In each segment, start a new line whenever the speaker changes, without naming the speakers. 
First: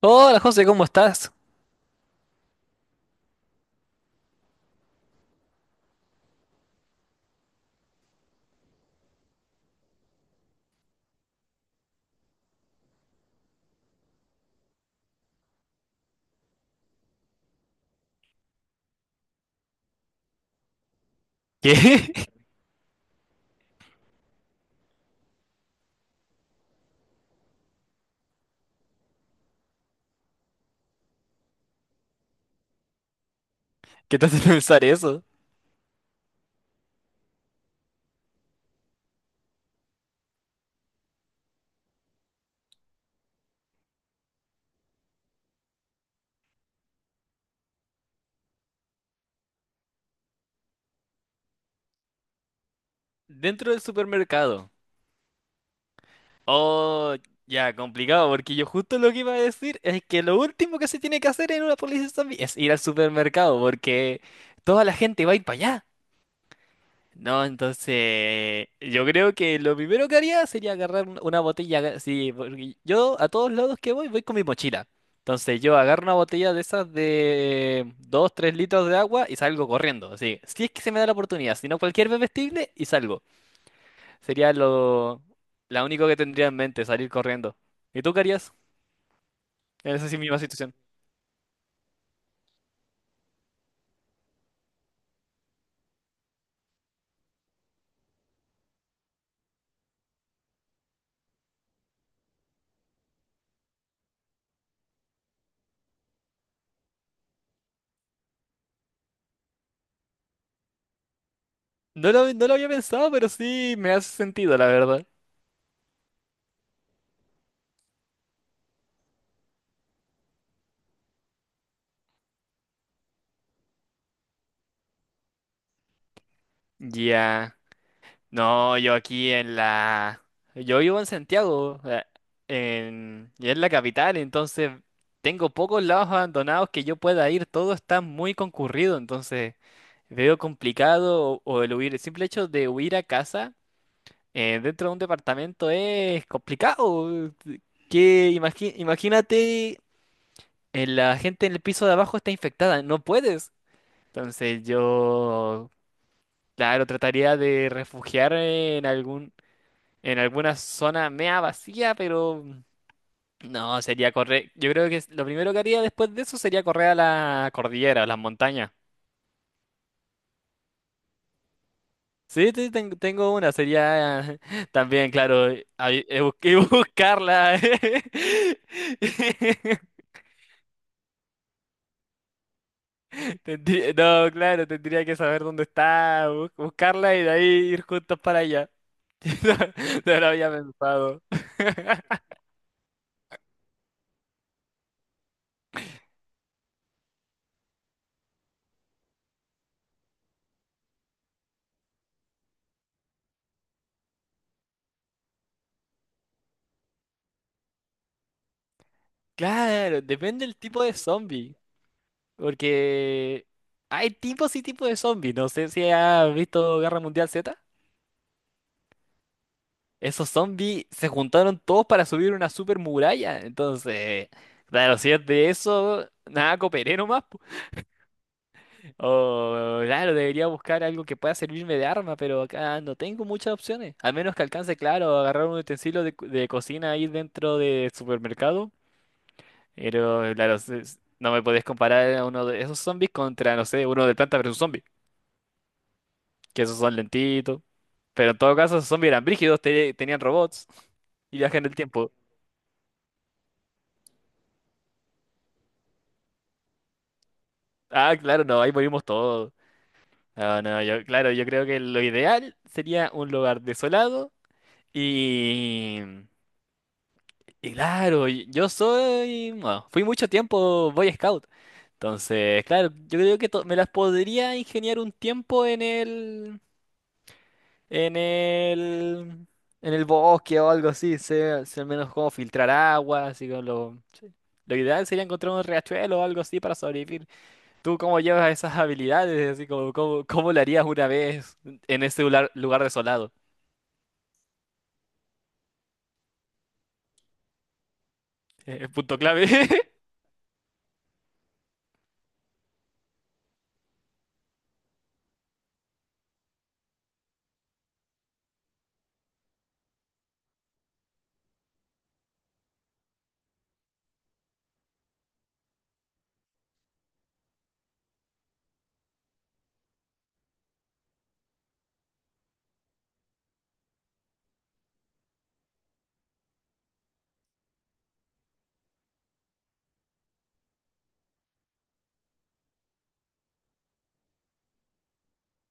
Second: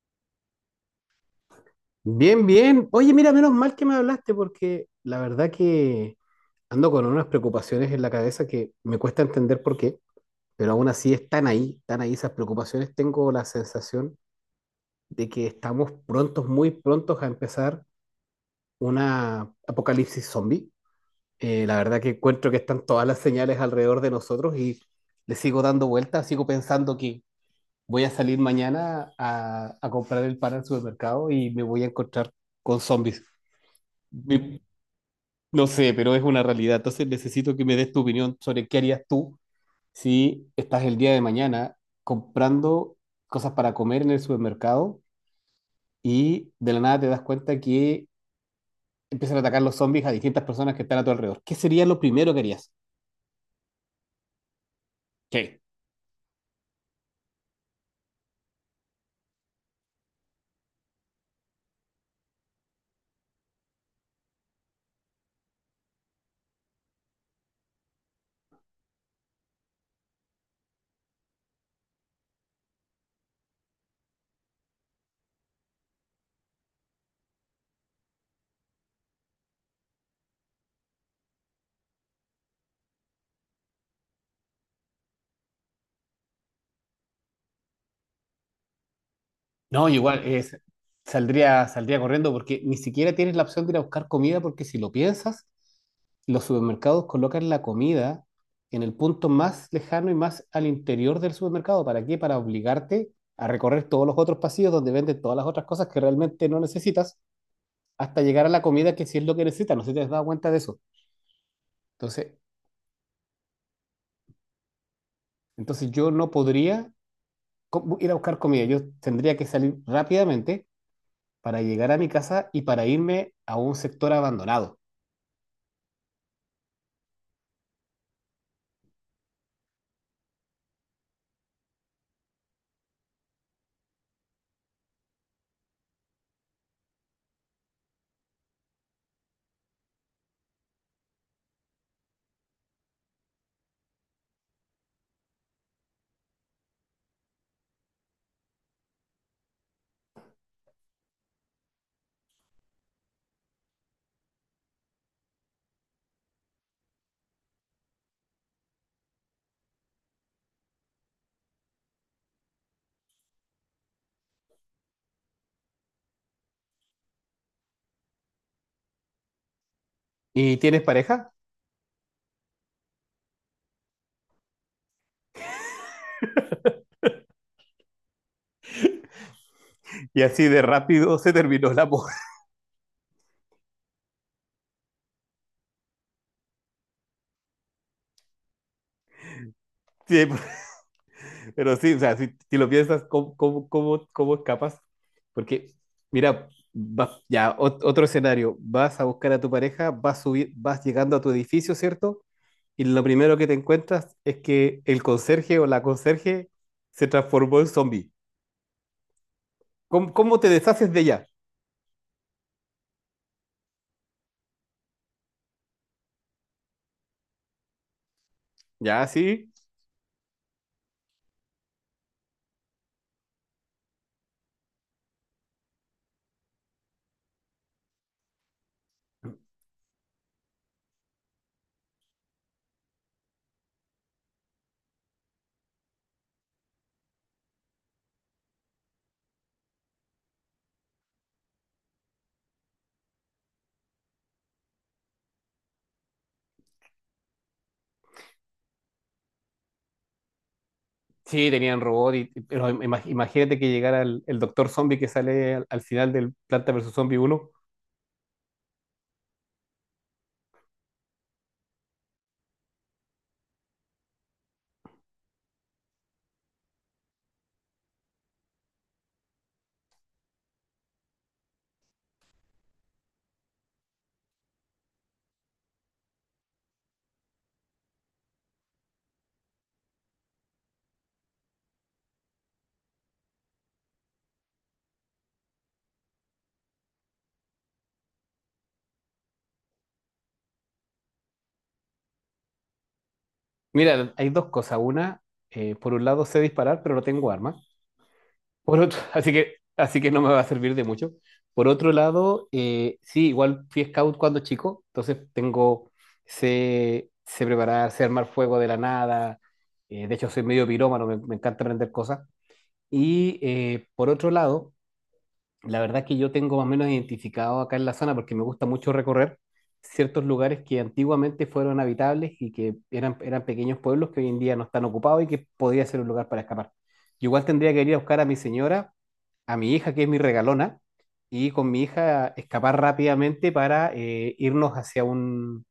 Hola José, ¿cómo estás?
Bien, bien. Oye, mira, menos mal que me hablaste porque la verdad que ando con unas preocupaciones en la cabeza que me cuesta entender por qué, pero aún así están ahí esas preocupaciones. Tengo la sensación de que estamos prontos, muy prontos a empezar una apocalipsis zombie.
¿Qué?
La verdad que encuentro que están todas las señales alrededor de nosotros y le sigo dando vueltas, sigo pensando que voy a salir mañana a comprar el pan al supermercado y me voy a encontrar con zombies.
¿Qué te hace
Mi,
pensar eso?
No sé, pero es una realidad. Entonces necesito que me des tu opinión sobre qué harías tú si estás el día de mañana comprando cosas para comer en el supermercado y de la nada te das cuenta que empiezan a atacar los zombies a distintas personas que están a tu alrededor. ¿Qué sería lo primero que harías?
Dentro del supermercado.
Ok.
Oh, ya, complicado, porque yo justo lo que iba a decir es que lo último que se tiene que hacer en una policía zombie es ir al supermercado, porque toda la gente va a ir para allá. No, entonces yo creo que lo primero que haría sería agarrar una botella, sí, porque yo a todos lados que voy con mi mochila. Entonces yo agarro una botella de esas de 2 3 litros de agua y salgo corriendo. Así, si es que se me da la oportunidad, si no cualquier bebestible y salgo. Sería la único que tendría en mente, salir corriendo. ¿Y tú qué harías
No,
en esa sí
igual
misma
es,
situación?
saldría corriendo porque ni siquiera tienes la opción de ir a buscar comida porque si lo piensas, los supermercados colocan la comida en el punto más lejano y más al interior del supermercado. ¿Para qué? Para obligarte a recorrer todos los otros pasillos donde venden todas las otras cosas que realmente no necesitas hasta llegar a la comida que sí es lo que necesitas. No sé si te has dado cuenta de eso.
No lo,
Entonces,
no lo había pensado, pero sí me hace sentido, la verdad.
entonces, yo no podría ir a buscar comida. Yo tendría que salir rápidamente para llegar a mi casa y para irme a un sector abandonado.
Ya. No. Yo vivo en Santiago, y es la capital, entonces tengo pocos lados abandonados que yo pueda ir, todo está muy concurrido, entonces veo complicado o el huir, el simple hecho de huir a casa, dentro de un departamento es complicado. Que imagínate, la gente en el piso de abajo está infectada, no puedes. Entonces yo, claro, trataría de refugiarme en algún en alguna zona mea vacía, pero no, sería correr. Yo creo que lo primero que haría después de eso sería correr a la cordillera, a las montañas.
¿Y tienes pareja?
Sí, sí, tengo una, sería también, claro, ahí, y buscarla.
Y así de rápido se terminó el amor.
No, claro, tendría que saber dónde está, buscarla y de ahí ir juntos para allá. No, no
Sí,
lo había pensado.
pero sí, o sea, si lo piensas, ¿cómo escapas? Porque, mira, otro escenario, vas a buscar a tu pareja, vas, subir, vas llegando a tu edificio, ¿cierto? Y lo primero que te encuentras es que el conserje o la conserje se transformó en zombie.
Claro,
¿Cómo
depende
te
del tipo
deshaces
de
de ella?
zombie. Porque hay tipos y tipos de zombies. No sé si has visto Guerra Mundial Z.
Ya, sí.
Esos zombies se juntaron todos para subir una super muralla. Entonces, claro, si es de eso, nada, cooperé nomás po. O, claro, debería buscar algo que pueda servirme de arma, pero acá no tengo muchas opciones. Al menos que alcance, claro, a agarrar un utensilio de, de cocina ahí dentro del supermercado. Pero, claro, no me podés comparar a uno de esos zombies contra, no sé, uno de planta versus zombie. Que esos son lentitos. Pero en todo caso, esos zombies eran brígidos, tenían robots y
Sí,
viajan en el
tenían
tiempo.
robot, pero imagínate que llegara el doctor zombie que sale al final del Planta versus Zombie uno.
Ah, claro, no, ahí morimos todos. No, no, yo, claro, yo creo que lo ideal sería un lugar desolado y... Y claro, Bueno, fui mucho tiempo Boy Scout. Entonces, claro, yo creo que me las podría ingeniar un tiempo en en el, el bosque o algo así, sé al menos cómo filtrar agua, así que lo, sí. Lo ideal sería encontrar un riachuelo o algo así para sobrevivir. ¿Tú cómo llevas esas habilidades? Así como, ¿cómo lo harías una vez en ese lugar desolado?
Mira, hay dos cosas. Una, por un lado sé disparar, pero no tengo arma. Por otro,
Punto clave.
así que no me va a servir de mucho. Por otro lado, sí, igual fui scout cuando chico, entonces tengo, sé preparar, sé armar fuego de la nada. De hecho, soy medio pirómano, me encanta aprender cosas. Y por otro lado, la verdad es que yo tengo más o menos identificado acá en la zona porque me gusta mucho recorrer ciertos lugares que antiguamente fueron habitables y que eran pequeños pueblos que hoy en día no están ocupados y que podría ser un lugar para escapar. Yo igual tendría que ir a buscar a mi señora, a mi hija, que es mi regalona, y con mi hija escapar rápidamente para irnos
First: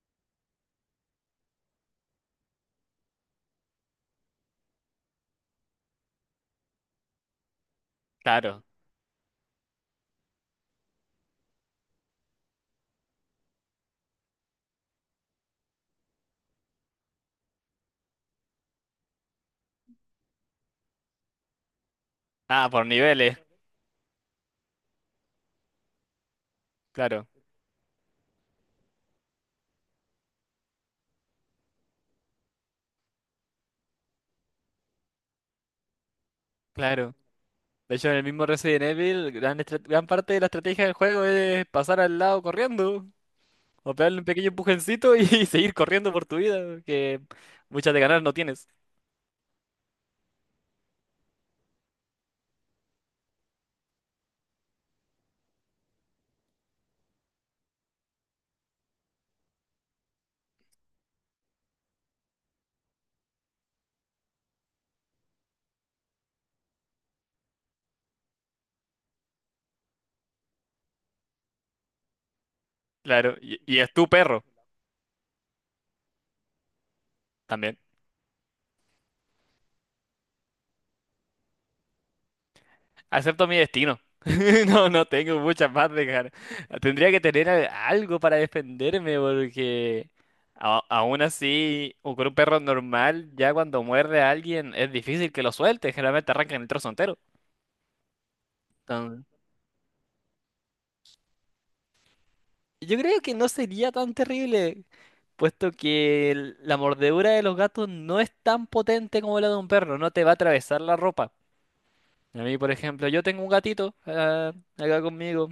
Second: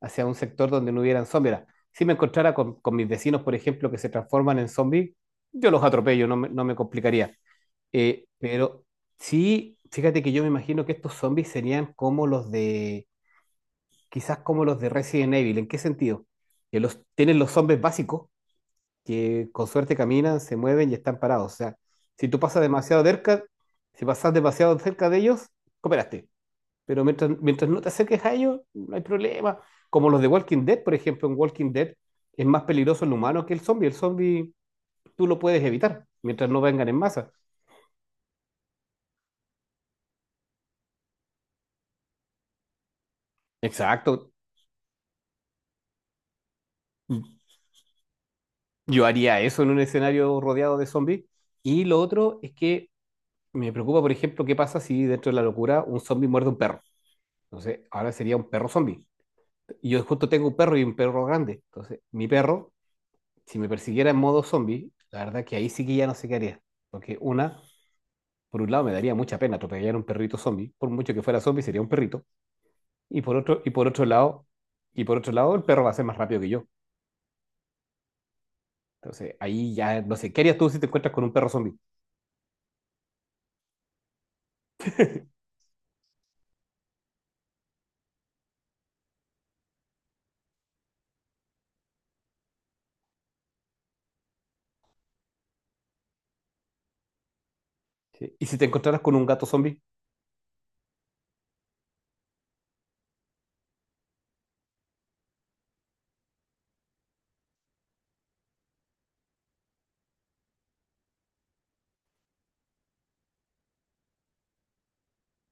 hacia un sector donde no hubieran zombies. Ahora, si me encontrara con mis vecinos, por ejemplo, que se transforman en zombies, yo los atropello, no me complicaría.
Claro.
Pero sí, fíjate que yo me imagino que estos zombies serían como quizás como los de Resident Evil. ¿En qué sentido? Que los, tienen los zombies básicos, que con suerte caminan, se mueven y están parados. O sea, si tú pasas
Ah, por
demasiado
niveles.
cerca, si pasas demasiado cerca de ellos, cooperaste. Pero
Claro,
mientras no te acerques a ellos, no hay problema. Como los de Walking Dead, por ejemplo, en Walking Dead es más peligroso el humano que el zombie. El zombie tú lo puedes evitar mientras no vengan en
claro.
masa.
De hecho, en el mismo Resident Evil, gran parte de la estrategia del juego es pasar al lado corriendo. O pegarle un
Exacto.
pequeño empujoncito y seguir corriendo por tu vida, que muchas de ganar no tienes.
Yo haría eso en un escenario rodeado de zombies. Y lo otro es que me preocupa, por ejemplo, qué pasa si dentro de la locura un zombie muerde a un perro. Entonces, ahora sería un perro zombie. Y yo justo tengo un perro y un perro grande. Entonces, mi perro, si me persiguiera en modo zombie, la verdad que ahí sí que ya no sé qué haría. Porque una, por un lado me daría mucha pena atropellar a un perrito zombie. Por mucho que fuera zombie, sería un perrito. Y por
Claro, y,
otro, y
y
por
es
otro
tu perro
lado, y por otro lado, el perro va a ser más rápido que yo.
también.
Entonces, ahí ya no sé, ¿qué harías tú si te encuentras con un perro zombie?
Acepto mi destino. No, no tengo muchas más de ganar. Tendría que tener algo para defenderme porque aún así, o con un perro normal, ya cuando muerde a alguien es difícil que lo suelte. Generalmente arrancan el trozo entero.
Sí. ¿Y si te encontraras con un gato zombie?
Yo creo que no sería tan terrible, puesto que la mordedura de los gatos no es tan potente como la de un perro, no te va a atravesar la ropa. A mí, por ejemplo, yo tengo un gatito, acá conmigo,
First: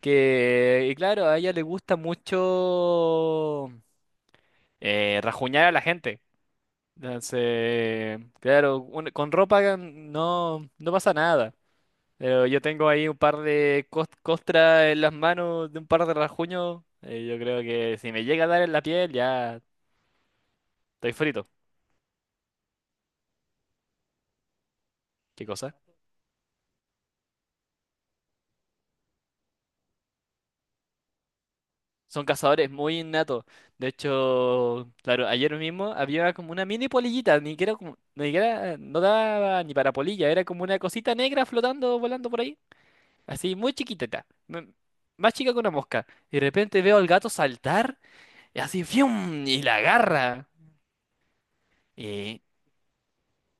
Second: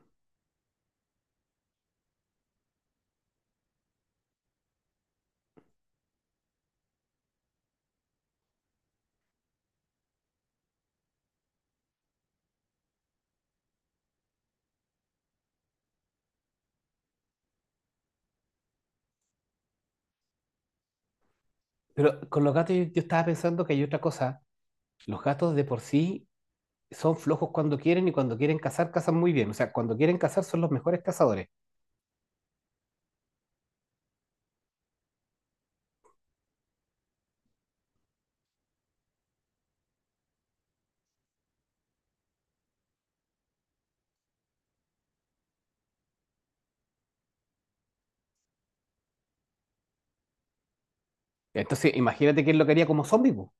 y claro, a ella le gusta mucho, rajuñar a la gente. Entonces, claro, con ropa no, no pasa nada. Pero yo tengo ahí un par de costras en las manos, de un par de rajuños. Yo creo que si me llega a dar en la piel, ya estoy frito.
Pero con los gatos yo estaba pensando que hay otra cosa. Los
¿Qué
gatos de
cosa?
por sí son flojos cuando quieren y cuando quieren cazar, cazan muy bien. O sea, cuando quieren cazar son los mejores cazadores.
Son cazadores muy innatos. De hecho, claro, ayer mismo había como una mini polillita, ni siquiera, ni siquiera no daba ni para polilla, era como una cosita negra flotando, volando por ahí. Así, muy chiquitita. Más chica que una mosca. Y de repente veo al gato saltar, y así, ¡fium! Y la agarra.
Entonces,
Y
imagínate que lo quería como zombie, po.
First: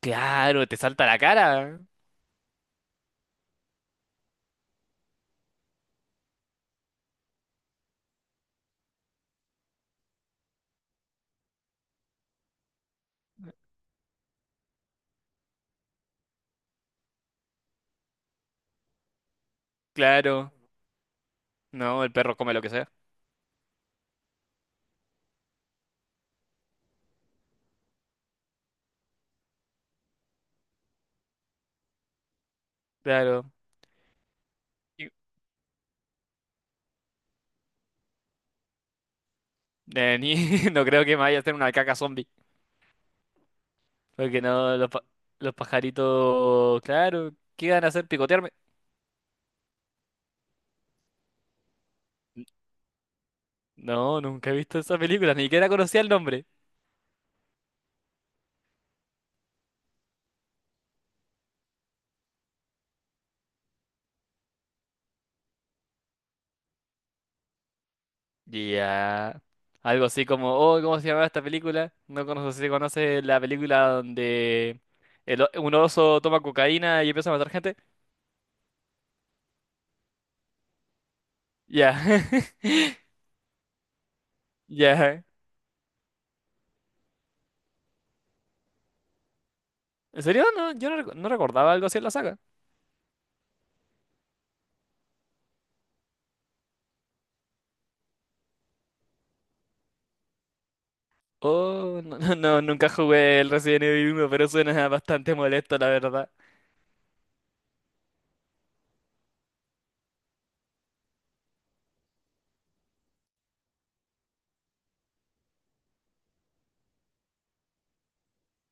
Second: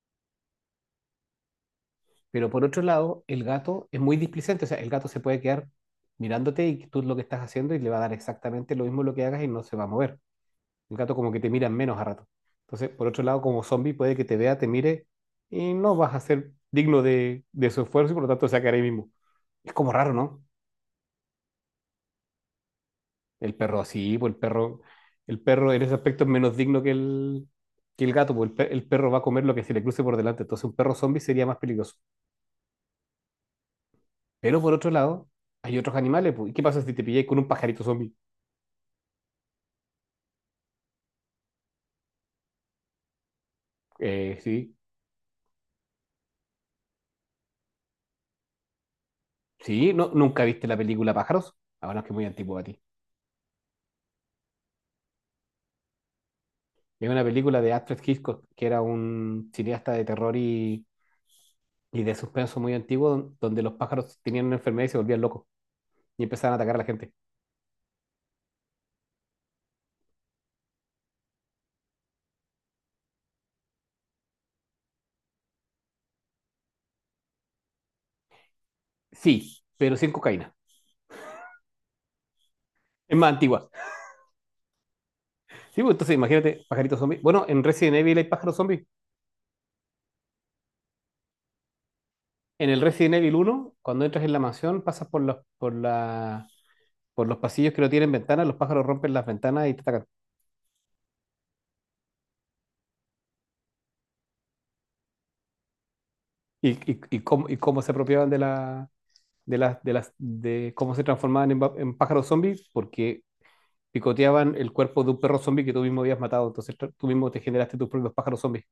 claro, te salta a la cara.
Pero por otro lado, el gato es muy displicente. O sea, el gato se puede quedar mirándote y tú lo que estás haciendo y le va a dar exactamente lo mismo lo que hagas y no se va a mover. El gato como que te mira menos a rato. Entonces, por otro lado, como zombie puede que te vea, te mire y no vas a ser digno de su esfuerzo y por lo tanto se va a quedar ahí mismo. Es como raro, ¿no?
Claro, no, el perro come lo que sea.
El perro así, el perro en ese aspecto es menos digno que que el gato, pues el perro va a comer lo que se le cruce por delante, entonces un perro zombie sería más peligroso.
Claro.
Pero por otro
Y-
lado, hay otros animales, pues, ¿y qué pasa si te pilláis con un pajarito zombie?
no creo que me vaya a hacer una caca zombie. Porque
Sí,
no, los pajaritos, claro, ¿qué van a hacer? ¿Picotearme?
sí, no, nunca viste la película Pájaros, ahora es que es muy antiguo a ti.
No, nunca he visto esa película, ni siquiera conocía el nombre.
Es una película de Alfred Hitchcock, que era un cineasta de terror y de suspenso muy antiguo, donde los pájaros tenían una enfermedad y se volvían locos y empezaban a atacar a la gente.
Ya. Algo así como, oh, ¿cómo se llamaba esta película? No conozco si conoces la película donde un oso toma cocaína y empieza a matar gente.
Sí, pero sin cocaína.
Ya.
Es más antigua.
Ya.
Sí, pues entonces imagínate, pajaritos zombies. Bueno, en Resident Evil hay pájaros zombies.
¿En serio? No, yo no, no recordaba algo así en la saga.
En el Resident Evil uno, cuando entras en la mansión, pasas por por los pasillos que no tienen ventanas, los pájaros rompen las ventanas y te atacan.
Oh, no, no, no, nunca jugué el Resident Evil uno, pero suena bastante molesto, la verdad.
Y cómo, y cómo se apropiaban de la, de las, de las, de cómo se transformaban en, en pájaros zombies, porque picoteaban el cuerpo de un perro zombie que tú mismo habías matado. Entonces tú mismo te generaste tus propios pájaros zombies.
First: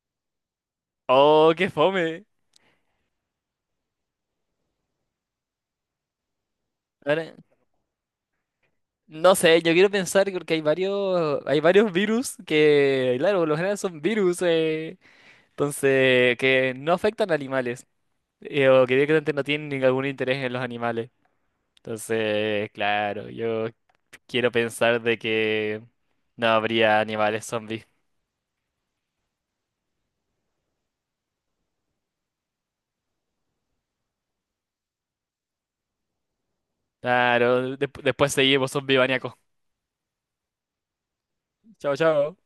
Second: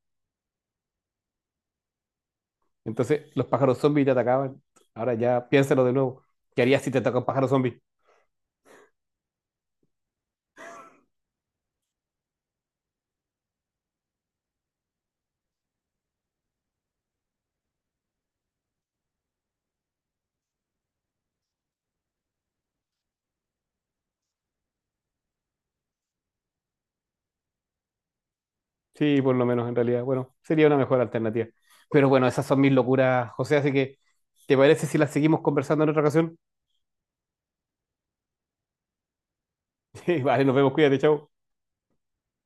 Oh, qué fome.
Entonces los pájaros zombies te atacaban. Ahora ya piénsalo de nuevo. ¿Qué harías si te ataca un
Ahora,
pájaro zombie?
no sé, yo quiero pensar porque hay varios virus que, claro, por lo general son virus, entonces, que no afectan a animales, o que directamente no tienen ningún interés en los animales. Entonces, claro, yo quiero pensar de que no habría animales zombies.
Sí, por lo menos en realidad. Bueno, sería una mejor alternativa. Pero bueno, esas son mis locuras, José. Así que, ¿te parece si las seguimos conversando en otra ocasión?
Claro, después seguimos, zombie maníacos.
Sí, vale, nos vemos, cuídate, chao.
Chao, chao.